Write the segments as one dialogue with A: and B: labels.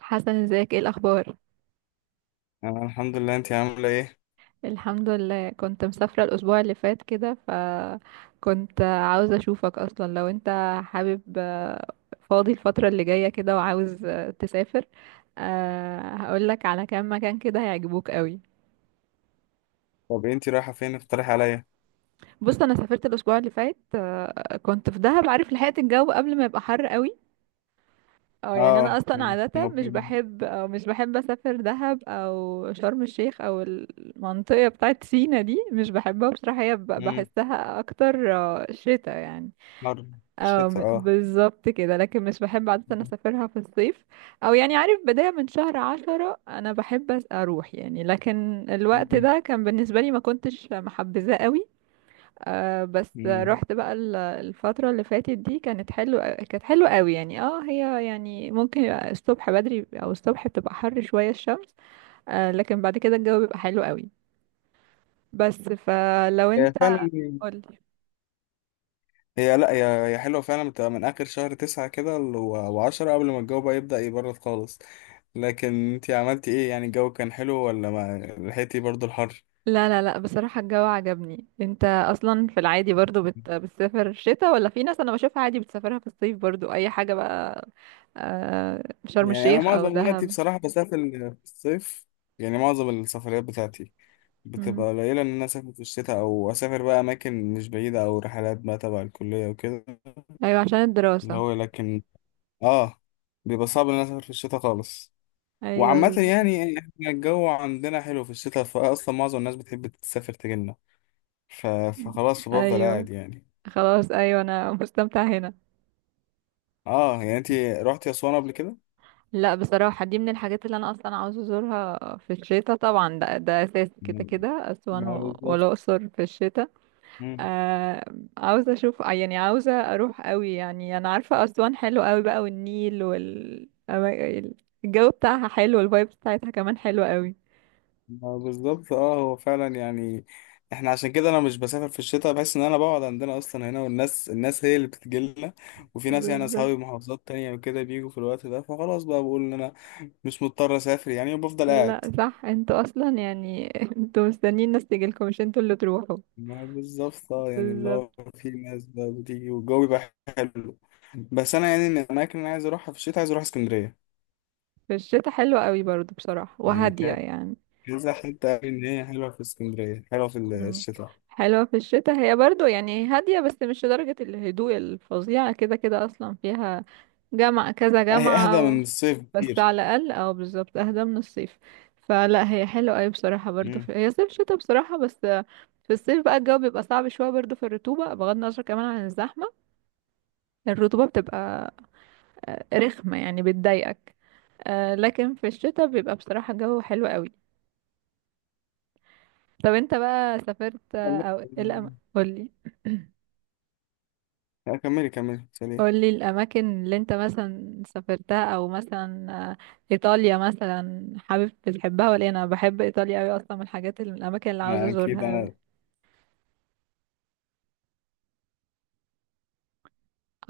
A: حسن ازيك ايه الاخبار؟
B: انا الحمد لله. انت عامله ايه؟
A: الحمد لله، كنت مسافرة الاسبوع اللي فات كده، فكنت عاوزة اشوفك اصلا لو انت حابب، فاضي الفترة اللي جاية كده وعاوز تسافر. هقولك على كام مكان كده هيعجبوك قوي.
B: طب انت رايحه فين؟ اقترح عليا.
A: بص انا سافرت الاسبوع اللي فات، كنت في دهب، عارف لحقت الجو قبل ما يبقى حر قوي. اه يعني انا
B: اه،
A: اصلا
B: مم.
A: عاده مش بحب او مش بحب اسافر دهب او شرم الشيخ او المنطقه بتاعت سينا دي، مش بحبها بصراحه، هي
B: مم.
A: بحسها اكتر شتا يعني.
B: حر. الشتاء، اه.
A: بالظبط كده، لكن مش بحب عاده اسافرها في الصيف. او يعني عارف بدايه من شهر عشرة انا بحب اروح يعني، لكن الوقت
B: مم.
A: ده كان بالنسبه لي ما كنتش محبذاه قوي. آه بس
B: مم.
A: رحت بقى الفترة اللي فاتت دي، كانت حلوة قوي يعني. اه هي يعني ممكن يبقى الصبح بدري او الصبح بتبقى حر شوية الشمس، آه لكن بعد كده الجو بيبقى حلو قوي. بس فلو
B: هي
A: انت
B: فعلا.
A: قولي.
B: لا، هي حلوه فعلا، بتبقى من اخر شهر تسعة كده وعشرة، قبل ما الجو بقى يبدأ يبرد خالص. لكن انت عملتي ايه؟ يعني الجو كان حلو ولا ما لحقتي برضو الحر؟
A: لا، بصراحة الجو عجبني. انت اصلا في العادي برضو بتسافر شتاء، ولا في ناس انا بشوفها عادي بتسافرها في الصيف برضو، اي حاجة بقى، شرم
B: يعني انا
A: الشيخ او
B: معظم وقتي
A: دهب.
B: بصراحه بسافر في الصيف، يعني معظم السفريات بتاعتي
A: مم.
B: بتبقى قليلة إن أنا أسافر في الشتاء، أو أسافر بقى أماكن مش بعيدة أو رحلات بقى تبع الكلية وكده،
A: ايوه عشان
B: اللي
A: الدراسة.
B: هو لكن آه بيبقى صعب إن أنا أسافر في الشتاء خالص.
A: ايوه
B: وعامة
A: بالظبط.
B: يعني إحنا الجو عندنا حلو في الشتاء، فأصلا معظم الناس بتحب تسافر تجيلنا، فخلاص فبفضل
A: ايوه
B: قاعد يعني.
A: خلاص، ايوه انا مستمتعه هنا.
B: آه، يعني أنتي روحتي أسوان قبل كده؟
A: لا بصراحه دي من الحاجات اللي انا اصلا عاوزه ازورها في الشتاء طبعا، ده اساسي
B: ما
A: كده كده، اسوان
B: ما بالظبط.
A: والاقصر في الشتاء. آه عاوزه اشوف يعني، عاوزه اروح قوي يعني، انا عارفه اسوان حلو قوي بقى والنيل الجو بتاعها حلو والفايب بتاعتها كمان حلوه قوي.
B: ما بالظبط، اه، هو فعلا يعني احنا عشان كده انا مش بسافر في الشتاء، بحس ان انا بقعد عندنا اصلا هنا، والناس هي اللي بتجيلنا. وفي ناس يعني
A: بالظبط.
B: اصحابي محافظات تانية وكده بيجوا في الوقت ده، فخلاص بقى بقول ان انا مش مضطر اسافر يعني، وبفضل قاعد.
A: لا صح انتوا اصلا يعني انتوا مستنيين الناس تيجي لكم مش انتوا اللي تروحوا.
B: ما بالظبط، اه يعني اللي هو
A: بالظبط.
B: في ناس بقى بتيجي والجو بيبقى حلو. بس انا يعني من الاماكن اللي أنا عايز اروحها في الشتاء، عايز اروح اسكندرية.
A: في الشتاء حلوه قوي برضو بصراحه،
B: يعني
A: وهاديه يعني.
B: كذا حتة قال ان هي حلوة في اسكندرية، حلوة في
A: مم.
B: الشتاء.
A: حلوة في الشتاء هي برضو يعني هادية، بس مش لدرجة الهدوء الفظيعة، كده كده أصلا فيها جامعة كذا
B: لا، هي اهدى
A: جامعة
B: من الصيف
A: بس على
B: كتير.
A: الأقل، أو بالظبط أهدى من الصيف. فلا هي حلوة أوي بصراحة برضو،
B: مم.
A: هي صيف شتاء بصراحة، بس في الصيف بقى الجو بيبقى صعب شوية برضو، في الرطوبة، بغض النظر كمان عن الزحمة. الرطوبة بتبقى رخمة يعني، بتضايقك. لكن في الشتاء بيبقى بصراحة الجو حلو أوي. طب انت بقى سافرت أو إيه قولي.
B: لا، كملي كملي سليم.
A: قولي الأماكن اللي انت مثلا سافرتها، أو مثلا، إيطاليا مثلا حابب بتحبها ولا إيه؟ أنا بحب إيطاليا أوي، أصلا من الحاجات اللي، من الأماكن اللي عاوزة
B: ما اكيد
A: أزورها
B: انا.
A: أوي.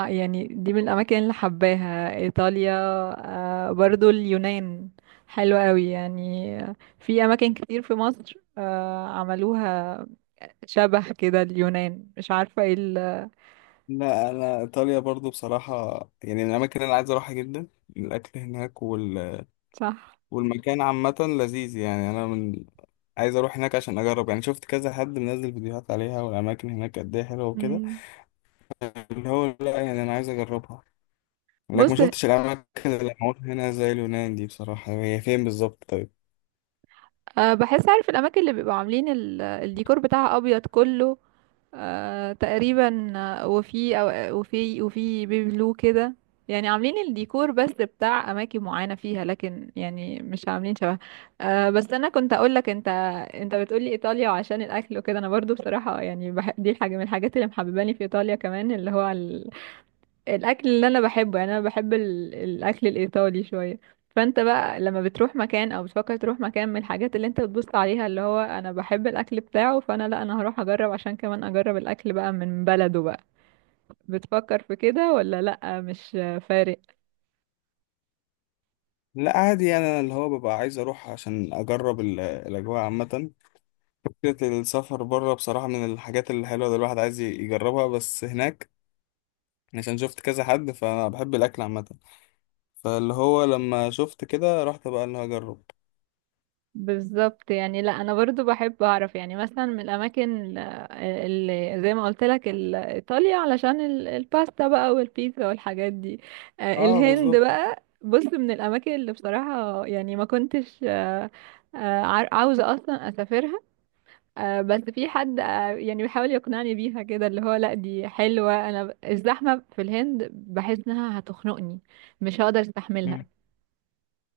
A: يعني دي من الأماكن اللي حباها إيطاليا، برضو اليونان حلوة أوي يعني. في أماكن كتير في مصر عملوها شبه كده اليونان، مش عارفة ايه
B: لا، انا ايطاليا برضو بصراحه، يعني من الاماكن اللي انا عايز اروحها جدا. الاكل هناك
A: صح.
B: والمكان عامه لذيذ، يعني انا عايز اروح هناك عشان اجرب. يعني شفت كذا حد منزل فيديوهات عليها، والاماكن هناك قد ايه حلوه وكده،
A: مم.
B: اللي هو لا يعني انا عايز اجربها. لكن
A: بص
B: ما شفتش الاماكن اللي معموله هنا زي اليونان دي بصراحه. هي فين بالظبط طيب؟
A: بحس عارف الأماكن اللي بيبقوا عاملين الديكور بتاعها أبيض كله، آه تقريبا، آه، وفي أو وفي وفي بيبي بلو كده، يعني عاملين الديكور بس بتاع اماكن معينه فيها، لكن يعني مش عاملين شبه. آه بس انا كنت اقول لك انت، انت بتقولي ايطاليا وعشان الاكل وكده، انا برضو بصراحه يعني دي حاجه من الحاجات اللي محبباني في ايطاليا كمان، اللي هو الاكل اللي انا بحبه يعني، انا بحب الاكل الايطالي شويه. فانت بقى لما بتروح مكان او بتفكر تروح مكان، من الحاجات اللي انت بتبص عليها اللي هو انا بحب الاكل بتاعه، فانا لا انا هروح اجرب عشان كمان اجرب الاكل بقى من بلده بقى. بتفكر في كده ولا لا مش فارق؟
B: لا عادي يعني انا اللي هو ببقى عايز اروح عشان اجرب الاجواء عامه. فكرة السفر بره بصراحة من الحاجات الحلوة اللي الواحد عايز يجربها. بس هناك عشان شفت كذا حد فأنا بحب الأكل عامة، فاللي هو لما شفت كده رحت بقى اللي هجرب.
A: بالظبط يعني، لا انا برضو بحب اعرف يعني، مثلا من الاماكن اللي زي ما قلت لك ايطاليا، علشان الباستا بقى والبيتزا والحاجات دي.
B: اه
A: الهند
B: بالظبط.
A: بقى بص، من الاماكن اللي بصراحة يعني ما كنتش عاوزة اصلا اسافرها. بس في حد يعني بيحاول يقنعني بيها كده، اللي هو لا دي حلوة، انا الزحمة في الهند بحس انها هتخنقني، مش هقدر استحملها.
B: مم.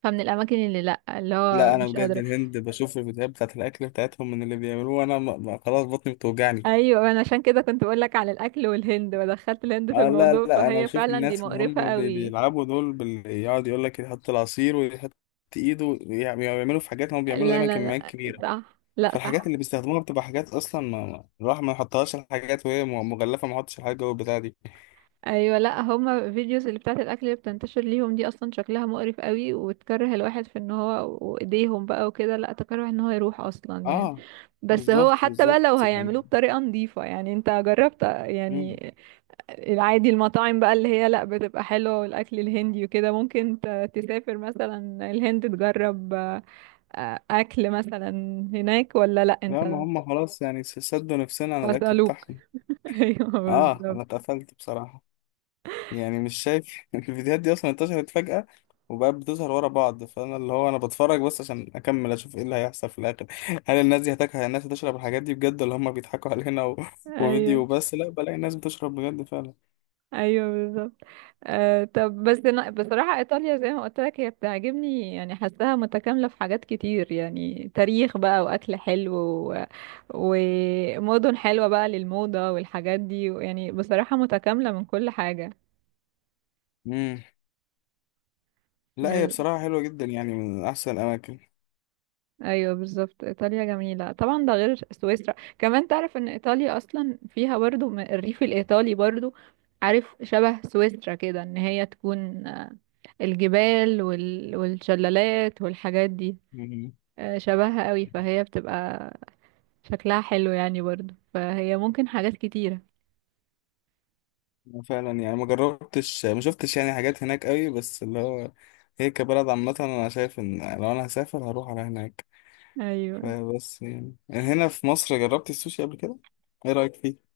A: فمن الاماكن اللي لا اللي هو
B: لا أنا
A: مش
B: بجد
A: قادرة.
B: الهند بشوف الفيديوهات بتاعت الأكل بتاعتهم من اللي بيعملوه أنا خلاص بطني بتوجعني.
A: ايوه انا عشان كده كنت بقول لك على الاكل والهند، ودخلت الهند في
B: اه لا
A: الموضوع،
B: لا، أنا
A: فهي
B: بشوف
A: فعلا دي
B: الناس اللي
A: مقرفة
B: هم
A: قوي.
B: بيلعبوا دول يقعد يقول لك يحط العصير ويحط إيده ويعملوا في حاجات، هم بيعملوا
A: لا
B: دايما
A: لا
B: كميات
A: لا
B: كبيرة.
A: صح، لا
B: فالحاجات
A: صح.
B: اللي بيستخدموها بتبقى حاجات اصلا ما الواحد ما يحطهاش، الحاجات وهي مغلفه ما يحطش الحاجات جوه البتاع دي.
A: ايوه لا هما فيديوز اللي بتاعت الاكل اللي بتنتشر ليهم دي اصلا شكلها مقرف قوي، وتكره الواحد في ان هو وايديهم بقى وكده، لا تكره ان هو يروح اصلا يعني.
B: اه
A: بس هو
B: بالظبط
A: حتى بقى لو
B: بالظبط يعني.
A: هيعملوه بطريقة نظيفة يعني، انت جربت
B: مم.
A: يعني العادي المطاعم بقى اللي هي لا بتبقى حلوة والاكل الهندي وكده، ممكن تسافر مثلا الهند تجرب اكل مثلا هناك، ولا لا
B: لا، ما
A: انت؟
B: هم خلاص يعني سدوا نفسنا على الاكل
A: واسالوك
B: بتاعهم.
A: ايوه
B: اه
A: بالظبط.
B: انا اتقفلت بصراحه. يعني مش شايف الفيديوهات دي اصلا انتشرت فجاه، وبقت بتظهر ورا بعض، فانا اللي هو انا بتفرج بس عشان اكمل اشوف ايه اللي هيحصل في الاخر. هل الناس دي هتاكل؟ هل الناس هتشرب الحاجات دي بجد ولا هم بيضحكوا علينا
A: ايوه.
B: وفيديو بس؟ لا بلاقي الناس بتشرب بجد فعلا.
A: ايوه بالظبط. آه طب بس أنا بصراحه ايطاليا زي ما قلت لك هي بتعجبني يعني، حاساها متكامله في حاجات كتير يعني، تاريخ بقى واكل حلو ومدن حلوه بقى للموضه والحاجات دي يعني، بصراحه متكامله من كل حاجه.
B: مم. لا، هي
A: من
B: بصراحة حلوة جدا، يعني من أحسن الأماكن.
A: ايوه بالظبط، ايطاليا جميله طبعا، ده غير سويسرا كمان، تعرف ان ايطاليا اصلا فيها برضو الريف الايطالي برضو، عارف شبه سويسرا كده، ان هي تكون الجبال والشلالات والحاجات دي،
B: مم.
A: شبهها قوي، فهي بتبقى شكلها حلو يعني برضو، فهي ممكن حاجات كتيره.
B: فعلا يعني ما جربتش ما شفتش يعني حاجات هناك قوي. بس اللي هو هي كبلد عامة أنا شايف إن لو أنا هسافر هروح على هناك.
A: ايوه.
B: فبس يعني هنا في مصر جربت السوشي قبل كده. إيه رأيك فيه؟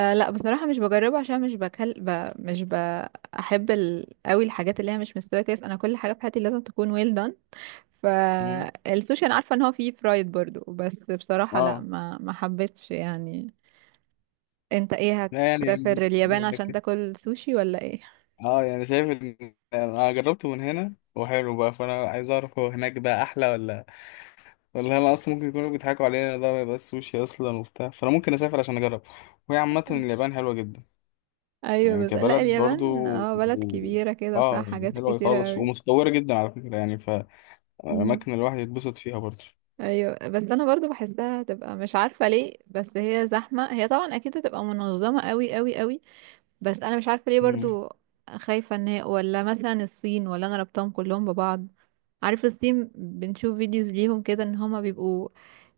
A: أه لا بصراحه مش بجربه، عشان مش بكل مش بحب قوي الحاجات اللي هي مش مستويه كويس، انا كل حاجه في حياتي لازم تكون ويل done.
B: مم.
A: فالسوشي انا عارفه ان هو فيه فرايد برضو، بس بصراحه لا
B: آه.
A: ما حبيتش يعني. انت ايه،
B: لا يعني
A: هتسافر اليابان عشان
B: لكن-
A: تاكل سوشي ولا ايه؟
B: آه، يعني شايف إن أنا جربته من هنا وحلو بقى، فأنا عايز أعرف هو هناك بقى أحلى ولا. والله انا اصلا ممكن يكونوا بيضحكوا علينا، ده ما يبقاش سوشي اصلا وبتاع، فانا ممكن اسافر عشان اجرب. وهي عامه اليابان حلوه جدا.
A: ايوه
B: يعني
A: بس لا
B: كبلد برضو
A: اليابان اه بلد
B: و-
A: كبيره كده وفيها
B: اه يعني
A: حاجات
B: حلوه
A: كتيره
B: خالص
A: قوي.
B: ومتطوره جدا على فكره يعني،
A: مم.
B: فاماكن الواحد يتبسط فيها برضو.
A: ايوه بس انا برضو بحسها تبقى مش عارفه ليه، بس هي زحمه، هي طبعا اكيد هتبقى منظمه قوي قوي قوي، بس انا مش عارفه ليه
B: مم.
A: برضو، خايفه ان هي، ولا مثلا الصين، ولا انا ربطهم كلهم ببعض. عارف الصين بنشوف فيديوز ليهم كده ان هما بيبقوا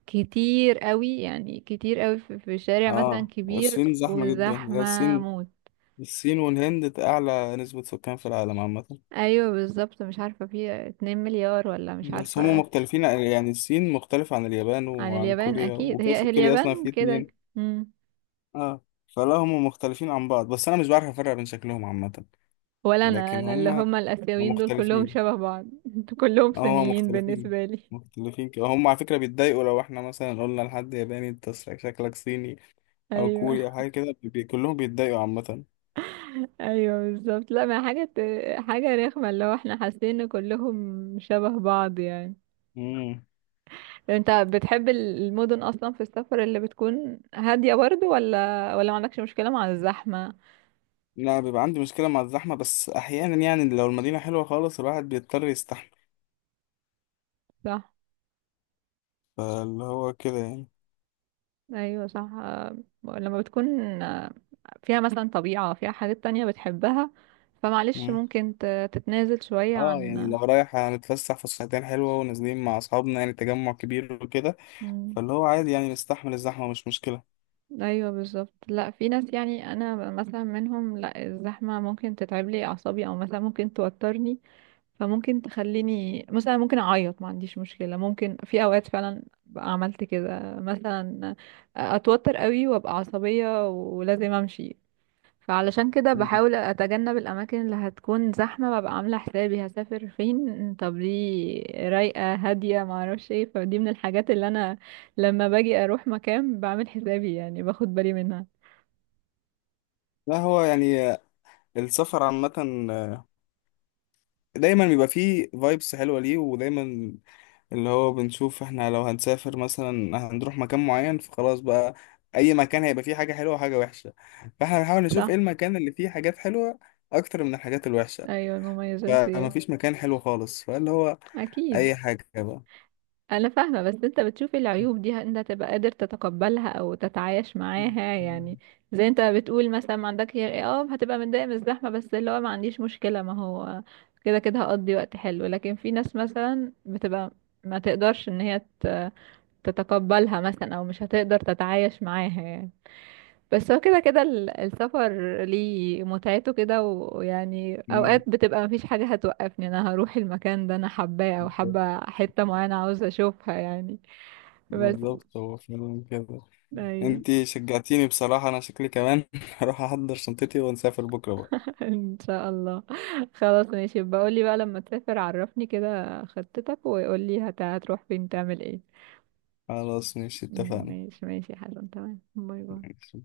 A: كتير قوي يعني، كتير قوي في شارع مثلا
B: اه
A: كبير
B: الصين زحمه جدا، هي
A: وزحمه
B: الصين.
A: موت.
B: الصين والهند اعلى نسبه سكان في العالم عامه.
A: ايوه بالظبط، مش عارفه في 2 مليار ولا مش
B: بس هم
A: عارفه.
B: مختلفين، يعني الصين مختلفه عن اليابان
A: عن
B: وعن
A: اليابان
B: كوريا،
A: اكيد، هي هي
B: وكوريا اصلا
A: اليابان
B: في
A: كده.
B: اتنين.
A: مم.
B: اه. فلا هم مختلفين عن بعض، بس انا مش بعرف افرق بين شكلهم عامه.
A: ولا انا،
B: لكن هم
A: اللي
B: هم
A: هما الاسيويين دول كلهم
B: مختلفين.
A: شبه بعض كلهم
B: اه هم
A: صينيين
B: مختلفين،
A: بالنسبه لي.
B: مختلفين كده، هم على فكرة بيتضايقوا لو احنا مثلا قلنا لحد ياباني انت شكلك صيني او
A: ايوه.
B: كوري او حاجة كده كلهم بيتضايقوا عامة.
A: ايوه بالظبط، لا ما حاجه، حاجه رخمه، اللي هو احنا حاسين ان كلهم شبه بعض يعني.
B: امم.
A: انت بتحب المدن اصلا في السفر اللي بتكون هاديه برضو، ولا ولا ما عندكش مشكله مع الزحمه؟
B: لا بيبقى عندي مشكلة مع الزحمة، بس أحيانا يعني لو المدينة حلوة خالص الواحد بيضطر يستحمل،
A: صح.
B: فاللي هو كده يعني.
A: ايوه صح، لما بتكون آه، فيها مثلا طبيعه فيها حاجات تانية بتحبها، فمعلش
B: مم.
A: ممكن تتنازل شويه
B: اه يعني
A: عن.
B: لو رايح هنتفسح فسحتين حلوة ونازلين مع أصحابنا يعني تجمع كبير وكده،
A: مم.
B: فاللي هو عادي يعني نستحمل الزحمة مش مشكلة.
A: ايوه بالظبط، لا في ناس يعني انا مثلا منهم، لا الزحمه ممكن تتعب لي اعصابي، او مثلا ممكن توترني، فممكن تخليني مثلا ممكن اعيط، ما عنديش مشكله، ممكن في اوقات فعلا بقى عملت كده مثلا، اتوتر قوي وابقى عصبيه ولازم امشي. فعلشان كده
B: مم.
A: بحاول اتجنب الاماكن اللي هتكون زحمه، ببقى عامله حسابي هسافر فين، طب دي رايقه هاديه ما اعرفش ايه، فدي من الحاجات اللي انا لما باجي اروح مكان بعمل حسابي يعني، باخد بالي منها.
B: لا هو يعني السفر عامة دايما بيبقى فيه فايبس حلوة ليه، ودايما اللي هو بنشوف احنا لو هنسافر مثلا هنروح مكان معين، فخلاص بقى اي مكان هيبقى فيه حاجة حلوة وحاجة وحشة، فاحنا بنحاول نشوف ايه
A: صح.
B: المكان اللي فيه حاجات حلوة اكتر من الحاجات الوحشة،
A: ايوه المميزات دي.
B: فمفيش مكان حلو خالص، فاللي هو
A: اكيد.
B: اي حاجة بقى.
A: انا فاهمة، بس انت بتشوف العيوب دي انت تبقى قادر تتقبلها او تتعايش معاها يعني، زي انت بتقول مثلا ما عندك هتبقى متضايق من الزحمة، بس اللي هو ما عنديش مشكلة، ما هو كده كده هقضي وقت حلو. لكن في ناس مثلا بتبقى ما تقدرش ان هي تتقبلها مثلا، او مش هتقدر تتعايش معاها يعني. بس هو كده كده السفر ليه متعته كده، ويعني
B: مم.
A: اوقات بتبقى مفيش حاجة هتوقفني، انا هروح المكان ده انا حباه، او
B: بالظبط،
A: حابة حتة معينة عاوزة اشوفها يعني. بس.
B: بالظبط، هو فعلا كده.
A: ايوه.
B: انتي شجعتيني بصراحة، انا شكلي كمان هروح احضر شنطتي ونسافر بكرة بقى.
A: ان شاء الله. خلاص ماشي، بقولي بقى لما تسافر عرفني كده خطتك وقولي هتروح فين تعمل ايه.
B: خلاص ماشي، اتفقنا.
A: ماشي ماشي يا حسن، تمام، باي باي.
B: ماشي.